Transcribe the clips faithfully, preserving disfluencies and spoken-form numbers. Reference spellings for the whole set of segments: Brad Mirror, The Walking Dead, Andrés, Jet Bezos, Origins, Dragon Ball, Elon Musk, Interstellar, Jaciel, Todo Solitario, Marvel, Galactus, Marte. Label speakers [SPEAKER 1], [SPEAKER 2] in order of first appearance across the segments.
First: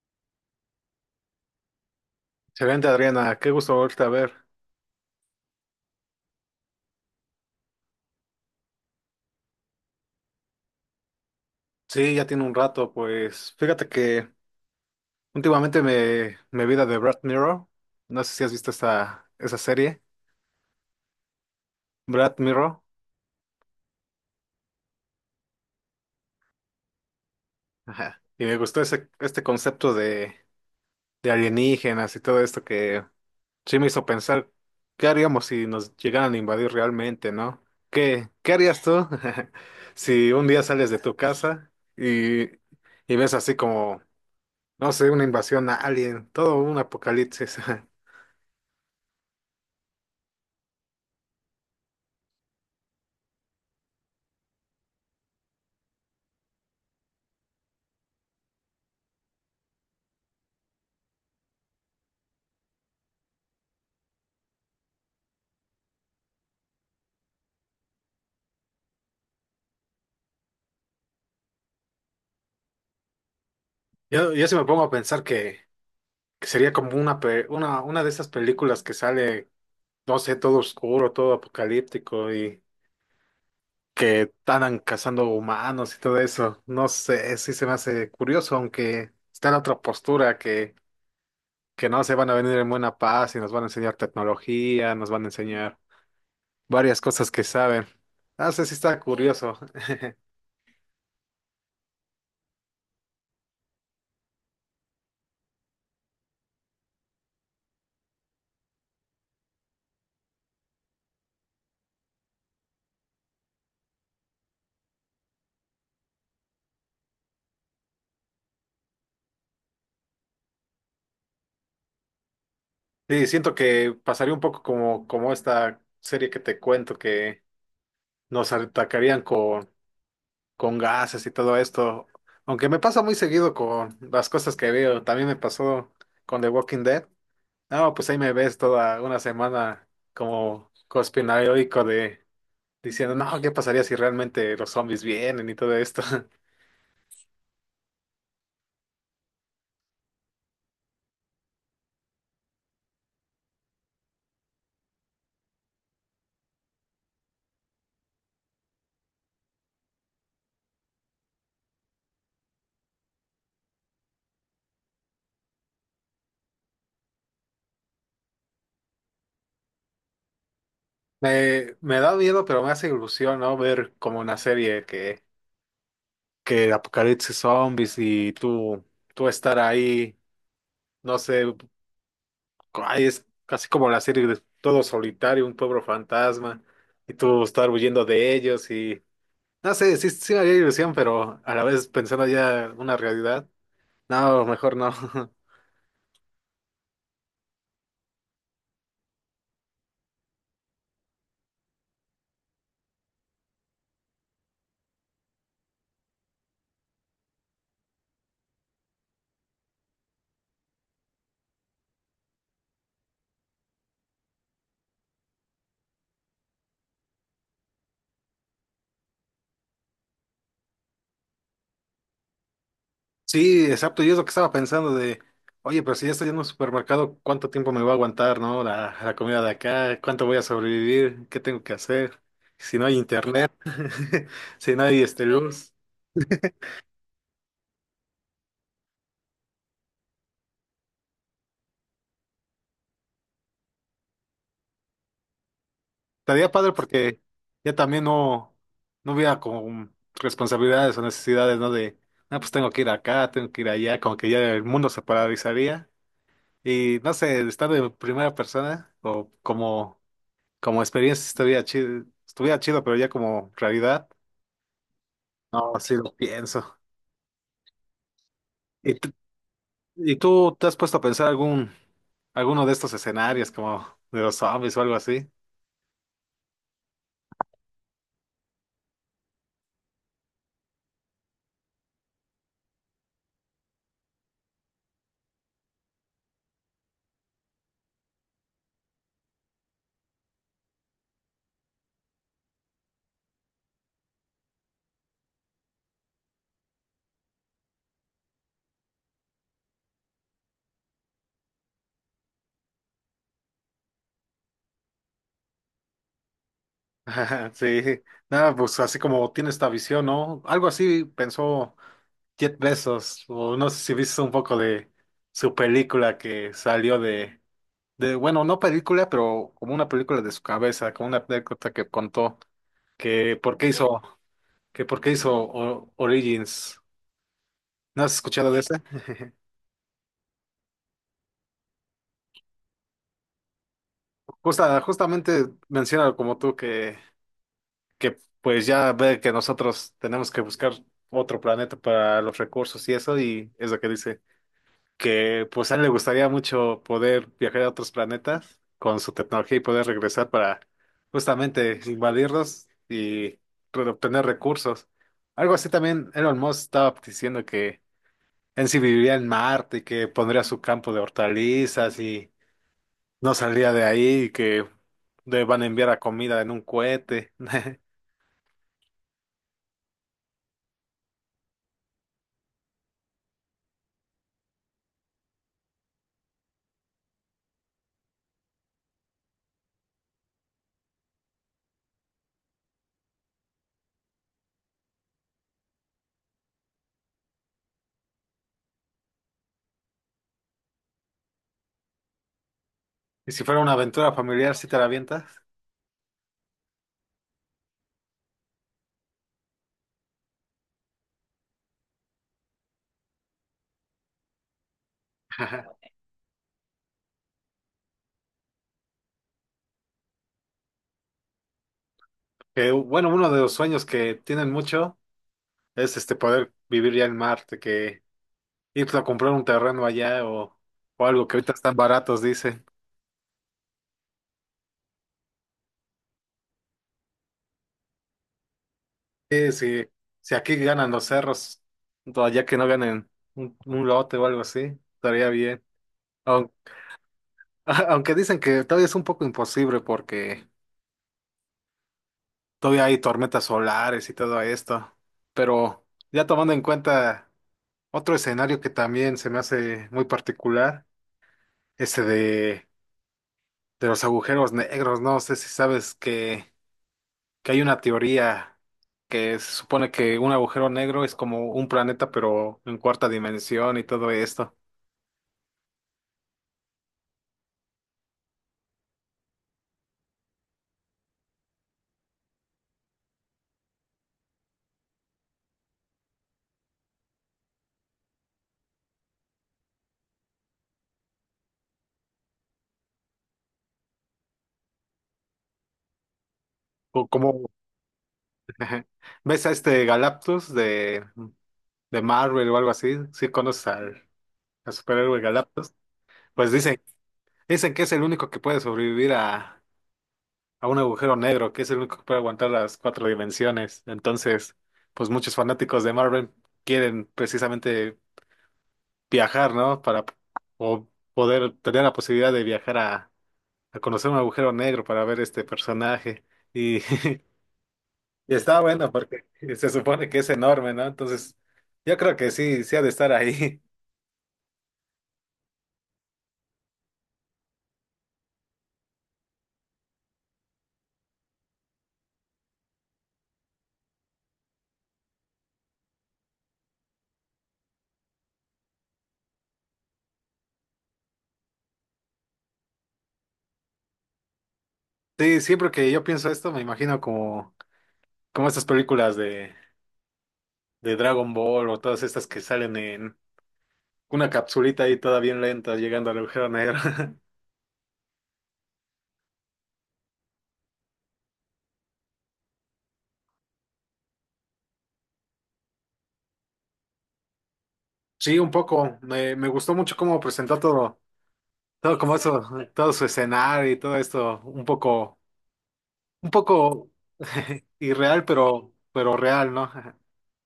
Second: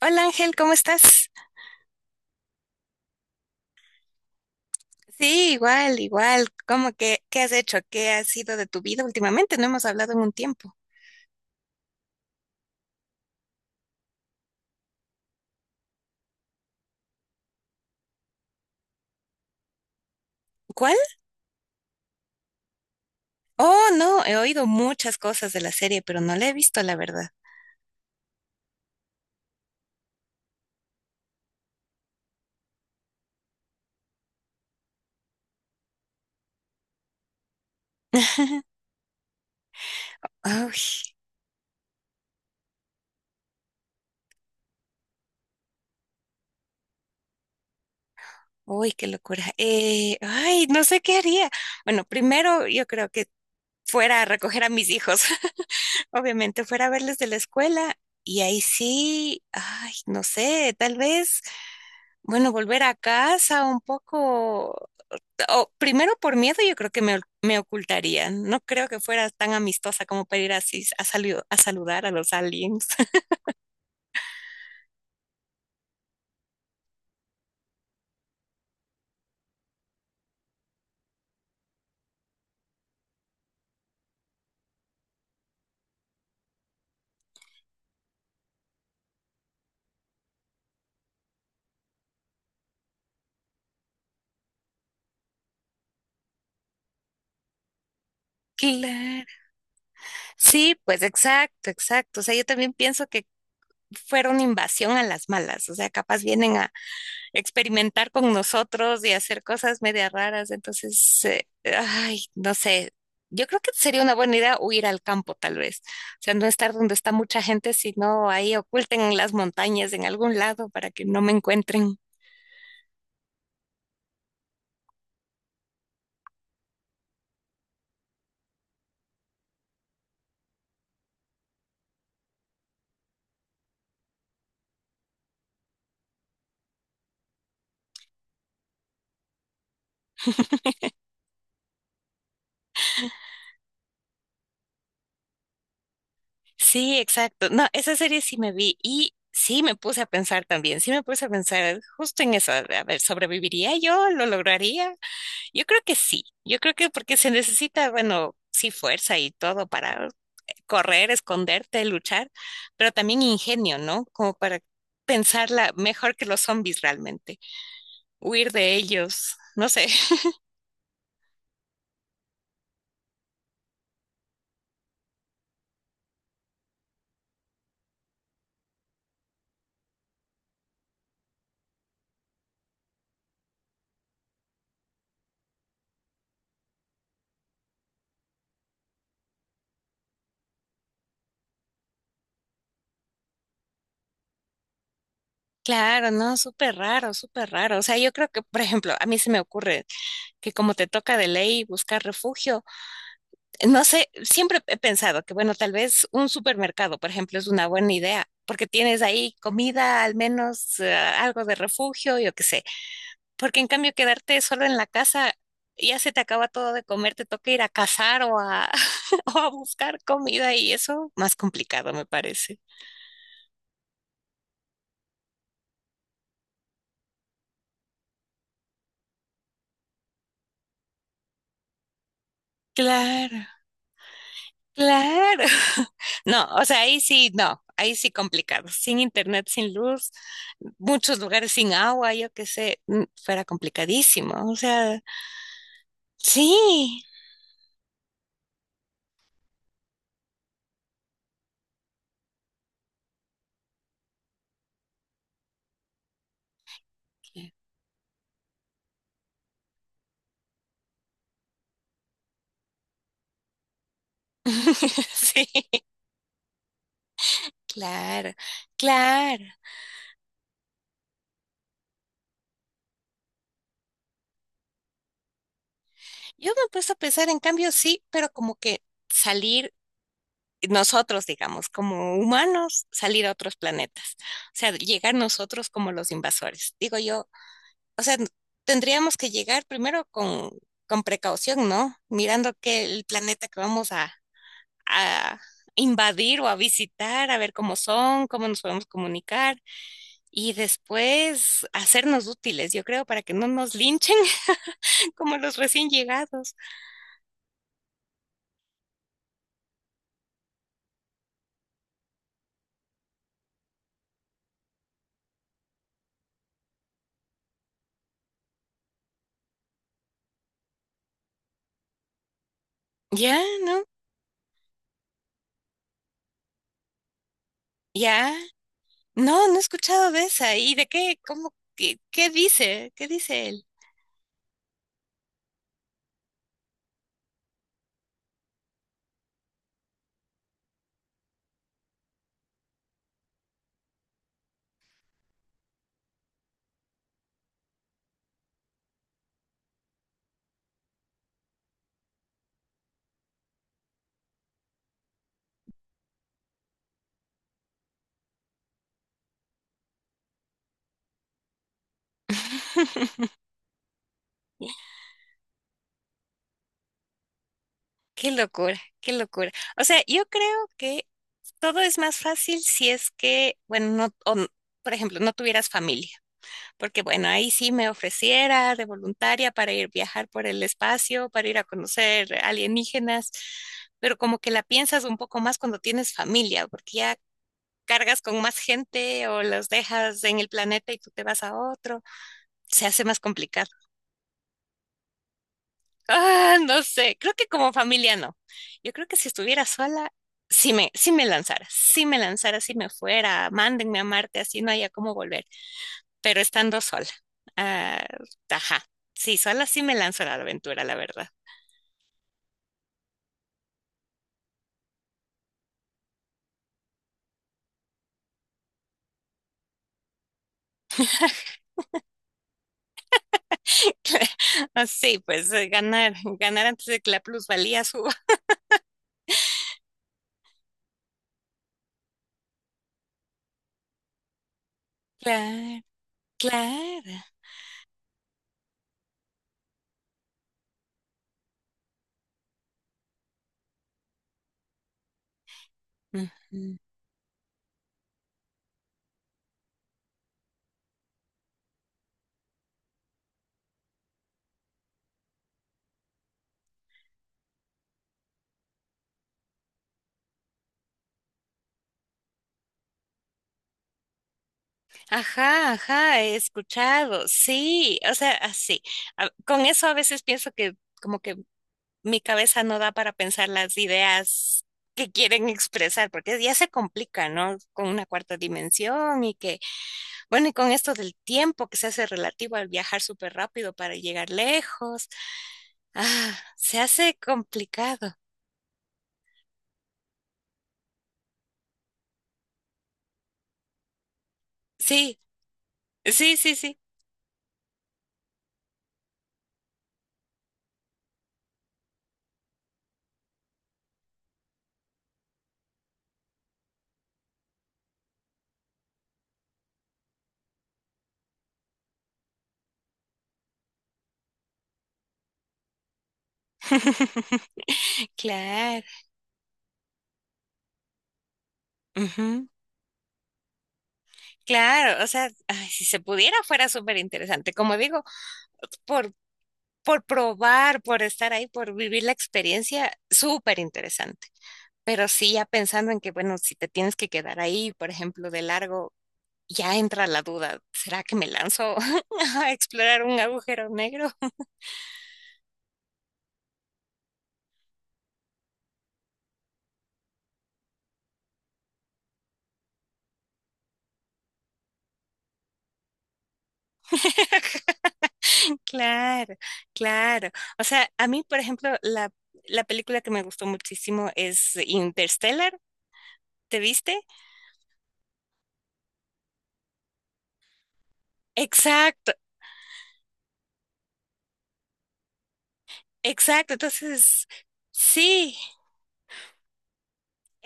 [SPEAKER 1] Hola Ángel, ¿cómo estás?
[SPEAKER 2] Excelente, Adriana. Qué gusto volverte a ver.
[SPEAKER 1] Sí, igual, igual. ¿Cómo que qué has hecho? ¿Qué ha sido de tu vida últimamente? No hemos hablado en un tiempo.
[SPEAKER 2] Sí, ya tiene un rato, pues. Fíjate que últimamente me, me vi la de Brad Mirror. No sé si has visto esta, esa serie,
[SPEAKER 1] ¿Cuál?
[SPEAKER 2] Brad Mirror.
[SPEAKER 1] Oh, no, he oído muchas cosas de la serie, pero no la he visto, la verdad.
[SPEAKER 2] Ajá. Y me gustó ese, este concepto de, de alienígenas y todo esto que sí me hizo pensar, ¿qué haríamos si nos llegaran a invadir realmente, no? ¿Qué, qué harías tú si un día
[SPEAKER 1] Uy,
[SPEAKER 2] sales de tu casa y, y ves así como, no sé, una invasión a alien, ¿todo un apocalipsis?
[SPEAKER 1] uy, qué locura. Eh, ay, no sé qué haría. Bueno, primero yo creo que fuera a recoger a mis hijos, obviamente, fuera a verles de la escuela y ahí sí, ay, no sé, tal vez, bueno, volver a casa un poco, o primero por miedo yo creo que me, me ocultaría. No creo que fuera tan amistosa como para ir así a, salu- a saludar a los aliens.
[SPEAKER 2] Yo, yo sí me pongo a pensar que, que sería como una, pe- una, una de esas películas que sale, no sé, todo oscuro, todo apocalíptico y que andan cazando humanos y todo eso. No sé, sí se me hace curioso, aunque está la otra postura que, que no se van a venir en buena paz y nos van a enseñar tecnología, nos van a enseñar varias cosas que saben. No sé si está
[SPEAKER 1] Claro.
[SPEAKER 2] curioso.
[SPEAKER 1] Sí, pues exacto, exacto. O sea, yo también pienso que fuera una invasión a las malas. O sea, capaz vienen a experimentar con nosotros y hacer cosas media raras. Entonces, eh, ay, no sé. Yo creo que sería una buena idea huir al campo, tal vez. O sea, no estar donde está mucha gente, sino ahí oculten en las montañas, en algún lado, para que no me encuentren.
[SPEAKER 2] Sí, siento que pasaría un poco como, como esta serie que te cuento que nos atacarían con con gases y todo esto. Aunque me pasa muy seguido con las cosas que veo. También me pasó con The Walking Dead. No, pues ahí me ves toda una semana como conspiranoico de diciendo, no, ¿qué pasaría si realmente los zombies vienen y todo esto?
[SPEAKER 1] Sí, exacto. No, esa serie sí me vi y sí me puse a pensar también, sí me puse a pensar justo en eso. A ver, ¿sobreviviría yo? ¿Lo lograría? Yo creo que sí. Yo creo que porque se necesita, bueno, sí, fuerza y todo para correr, esconderte, luchar, pero también ingenio, ¿no? Como para pensarla mejor que los zombies realmente, huir de ellos. No sé.
[SPEAKER 2] Me, me da miedo, pero me hace ilusión, ¿no? Ver como una serie que, que apocalipsis zombies y tú, tú estar ahí, no sé. Ay, es casi como la serie de Todo Solitario, un pueblo fantasma, y tú estar huyendo de ellos y... No sé, sí, sí me haría ilusión, pero a la vez pensando ya en una realidad. No, mejor no.
[SPEAKER 1] Claro, no, súper raro, súper raro. O sea, yo creo que, por ejemplo, a mí se me ocurre que como te toca de ley buscar refugio. No sé, siempre he pensado que, bueno, tal vez un supermercado, por ejemplo, es una buena idea, porque tienes ahí comida, al menos eh, algo de refugio, yo qué sé. Porque en cambio, quedarte solo en la casa, ya se te acaba todo de comer, te toca ir a cazar o a, o a buscar comida y eso, más complicado, me parece.
[SPEAKER 2] Sí, exacto, yo es lo que estaba pensando de, oye, pero si ya estoy en un supermercado, ¿cuánto tiempo me va a aguantar, no? La, la comida de acá, ¿cuánto voy a sobrevivir? ¿Qué tengo que hacer? Si no hay
[SPEAKER 1] Claro.
[SPEAKER 2] internet, si no hay este,
[SPEAKER 1] Claro.
[SPEAKER 2] luz.
[SPEAKER 1] No, o sea, ahí sí, no, ahí sí complicado. Sin internet, sin luz, muchos lugares sin agua, yo qué sé, mm, fuera complicadísimo. O sea,
[SPEAKER 2] Estaría padre
[SPEAKER 1] sí.
[SPEAKER 2] porque ya también no, no hubiera con responsabilidades o necesidades, ¿no? De, ah, pues tengo que ir acá, tengo que ir allá, como que ya el mundo se paralizaría. Y no sé, estar en primera persona o como, como experiencia estaría chido, estuviera chido, pero ya como realidad,
[SPEAKER 1] Sí,
[SPEAKER 2] no, sí lo pienso.
[SPEAKER 1] claro,
[SPEAKER 2] ¿Y, tú-
[SPEAKER 1] claro.
[SPEAKER 2] y tú te has puesto a pensar algún, alguno de estos escenarios, como de los zombies o algo así?
[SPEAKER 1] Yo me he puesto a pensar, en cambio, sí, pero como que salir nosotros, digamos, como humanos, salir a otros planetas. O sea, llegar nosotros como los invasores. Digo yo, o sea, tendríamos que llegar primero con, con precaución, ¿no? Mirando que el planeta que vamos a, a invadir o a visitar, a ver cómo son, cómo nos podemos comunicar y después hacernos útiles, yo creo, para que no nos linchen como los recién llegados.
[SPEAKER 2] Sí, nada, pues así como tiene esta visión, ¿no? Algo así pensó. Jet Bezos, o no sé si viste un poco de su película que salió de, de, bueno, no película, pero como una película de su cabeza, como una anécdota que contó, que
[SPEAKER 1] Ya,
[SPEAKER 2] por qué
[SPEAKER 1] ¿no?
[SPEAKER 2] hizo, que por qué hizo O- Origins. ¿No has
[SPEAKER 1] Ya.
[SPEAKER 2] escuchado de ese?
[SPEAKER 1] No, no he escuchado de esa. ¿Y de qué? ¿Cómo? ¿Qué, qué dice? ¿Qué dice él?
[SPEAKER 2] Justa, justamente menciona como tú que, que pues ya ve que nosotros tenemos que buscar otro planeta para los recursos y eso, y es lo que dice. Que pues a él le gustaría mucho poder viajar a otros planetas con su tecnología y poder regresar para justamente invadirlos y re- obtener recursos. Algo así también Elon Musk estaba diciendo que él sí viviría en Marte y que pondría su campo de hortalizas y no saldría de ahí y que le van a enviar a comida en un cohete.
[SPEAKER 1] Qué locura, qué locura. O sea, yo creo que todo es más fácil si es que, bueno, no, o n- por ejemplo, no tuvieras familia, porque bueno, ahí sí me ofreciera de voluntaria para ir viajar por el espacio, para ir a conocer alienígenas, pero como que la piensas un poco más cuando tienes familia, porque ya cargas con más gente o los dejas en el planeta y tú te vas a otro, se hace más
[SPEAKER 2] Y si fuera
[SPEAKER 1] complicado.
[SPEAKER 2] una aventura familiar, ¿sí te la avientas?
[SPEAKER 1] Ah, no sé, creo que como familia no. Yo creo que si estuviera sola, sí me, sí me lanzara, sí me lanzara, si me fuera, mándenme a Marte, así no haya cómo volver, pero estando sola. Ah, ajá, sí, sola sí me lanzo a la aventura, la verdad.
[SPEAKER 2] Que, bueno, uno de los sueños que tienen mucho es este poder vivir ya en Marte, que ir a comprar un terreno allá o, o algo que ahorita están baratos, dicen.
[SPEAKER 1] Así, pues eh, ganar, ganar antes de que la plusvalía suba.
[SPEAKER 2] Sí, sí, si aquí ganan los cerros, pues, allá que no ganen un, un lote o algo así, estaría bien.
[SPEAKER 1] Claro,
[SPEAKER 2] Aun-
[SPEAKER 1] claro.
[SPEAKER 2] Aunque, dicen que todavía es un poco imposible porque todavía hay tormentas solares y todo esto. Pero ya tomando en
[SPEAKER 1] Ujú.
[SPEAKER 2] cuenta otro escenario que también se me hace muy particular, ese de, de los agujeros negros, no sé si sabes que que hay una teoría que se supone que un agujero negro es como un planeta, pero en cuarta dimensión y todo esto.
[SPEAKER 1] Ajá, ajá, he escuchado, sí, o sea, así. A- Con eso a veces pienso que como que mi cabeza no da para pensar las ideas que quieren expresar, porque ya se complica, ¿no? Con una cuarta dimensión y que, bueno, y con esto del tiempo que se hace relativo al viajar súper rápido para llegar lejos, ah, se
[SPEAKER 2] O
[SPEAKER 1] hace
[SPEAKER 2] como
[SPEAKER 1] complicado.
[SPEAKER 2] ves a este Galactus de, de Marvel o algo así, si conoces al, al
[SPEAKER 1] Sí,
[SPEAKER 2] superhéroe Galactus,
[SPEAKER 1] sí,
[SPEAKER 2] pues
[SPEAKER 1] sí, sí.
[SPEAKER 2] dicen, dicen que es el único que puede sobrevivir a, a un agujero negro, que es el único que puede aguantar las cuatro dimensiones. Entonces, pues muchos fanáticos de Marvel quieren precisamente viajar, ¿no? Para o poder tener la posibilidad de viajar a a conocer un agujero negro para ver este personaje. Y, y está
[SPEAKER 1] Claro.
[SPEAKER 2] bueno porque se supone que es enorme, ¿no? Entonces, yo creo que
[SPEAKER 1] Ujú.
[SPEAKER 2] sí, sí ha de estar ahí.
[SPEAKER 1] Claro, o sea, ay, si se pudiera fuera súper interesante. Como digo, por, por probar, por estar ahí, por vivir la experiencia, súper interesante. Pero sí, ya pensando en que, bueno, si te tienes que quedar ahí, por ejemplo, de largo, ya entra la duda, ¿será que me lanzo a explorar un agujero negro?
[SPEAKER 2] Sí, siempre que yo pienso esto, me imagino como, como estas películas de, de Dragon Ball o todas estas que salen en una capsulita ahí toda bien lenta llegando al agujero negro.
[SPEAKER 1] Claro, claro. O sea, a mí, por ejemplo, la, la película que me gustó muchísimo es Interstellar. ¿Te viste?
[SPEAKER 2] Sí, un poco. Me, me gustó mucho cómo presentó todo, todo
[SPEAKER 1] Exacto,
[SPEAKER 2] como eso, todo su escenario y todo esto, un poco, un
[SPEAKER 1] exacto.
[SPEAKER 2] poco
[SPEAKER 1] Entonces,
[SPEAKER 2] irreal,
[SPEAKER 1] sí.
[SPEAKER 2] pero, pero real, ¿no?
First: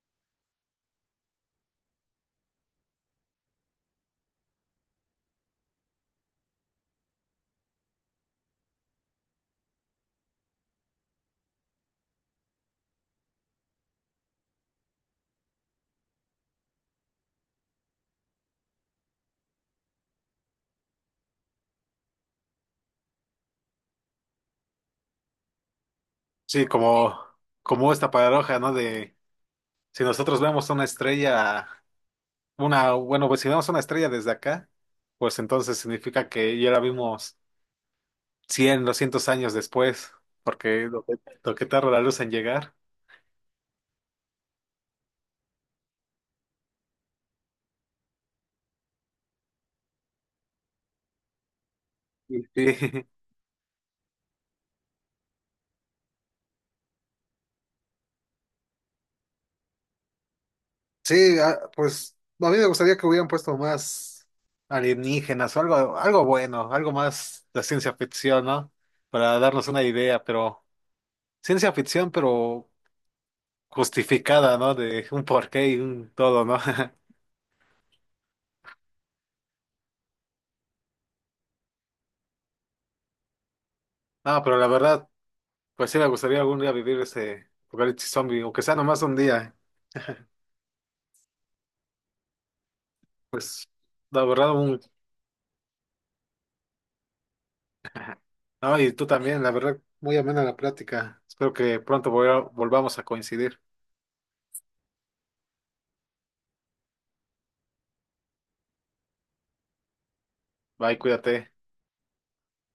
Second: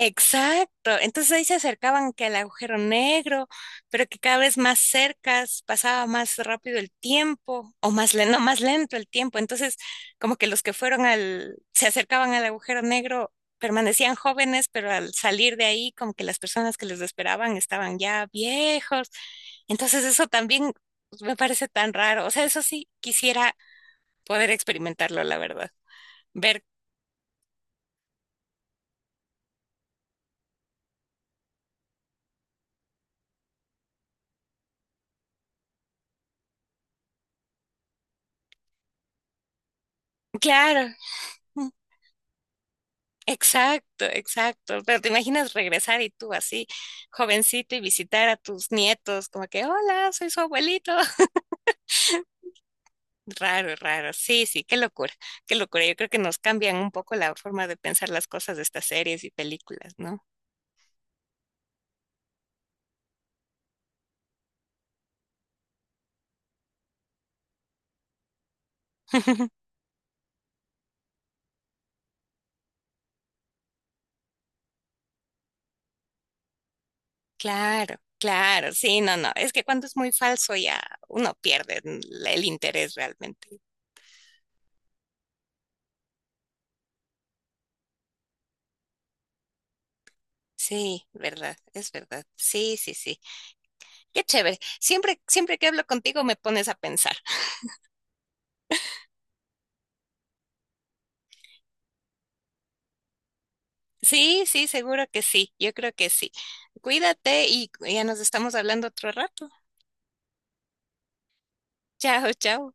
[SPEAKER 1] Exacto. Entonces ahí se acercaban que al agujero negro, pero que cada vez más cercas pasaba más rápido el tiempo, o más lento, más lento el tiempo. Entonces, como que los que fueron al, se acercaban al agujero negro permanecían jóvenes, pero al salir de ahí, como que las personas que les esperaban estaban ya viejos. Entonces, eso también me parece tan raro. O sea, eso sí quisiera poder experimentarlo, la verdad. Ver,
[SPEAKER 2] Sí, como, como esta paradoja, ¿no? De si nosotros vemos una estrella, una, bueno, pues si vemos una estrella desde acá, pues entonces significa que ya la vimos cien, doscientos años después, porque
[SPEAKER 1] claro.
[SPEAKER 2] lo que, lo que tarda la luz en llegar.
[SPEAKER 1] Exacto, exacto. Pero te imaginas regresar y tú así, jovencito, y visitar a tus nietos, como que, hola, soy su abuelito.
[SPEAKER 2] Sí, sí.
[SPEAKER 1] Raro, raro. Sí, sí, qué locura, qué locura. Yo creo que nos cambian un poco la forma de pensar las cosas de estas series y películas, ¿no?
[SPEAKER 2] Sí, ah, pues a mí me gustaría que hubieran puesto más alienígenas o algo, algo bueno, algo más de ciencia ficción, ¿no? Para darnos una idea, pero ciencia ficción, pero justificada, ¿no? De un porqué y un todo, ¿no?
[SPEAKER 1] Claro, claro, sí, no, no. Es que cuando es muy falso ya uno pierde el el interés realmente.
[SPEAKER 2] No, pero la verdad, pues sí me gustaría algún día vivir ese apocalipsis zombie, aunque sea nomás un día.
[SPEAKER 1] Sí, verdad, es verdad. Sí, sí, sí.
[SPEAKER 2] Pues
[SPEAKER 1] Qué
[SPEAKER 2] la verdad,
[SPEAKER 1] chévere.
[SPEAKER 2] un...
[SPEAKER 1] Siempre, siempre que hablo contigo me pones a pensar.
[SPEAKER 2] No, y tú también, la verdad, muy amena la plática. Espero que pronto volva- volvamos a coincidir.
[SPEAKER 1] Sí, sí, seguro que sí. Yo creo que sí. Cuídate y ya nos estamos hablando otro rato.
[SPEAKER 2] Bye, cuídate.
[SPEAKER 1] Chao, chao.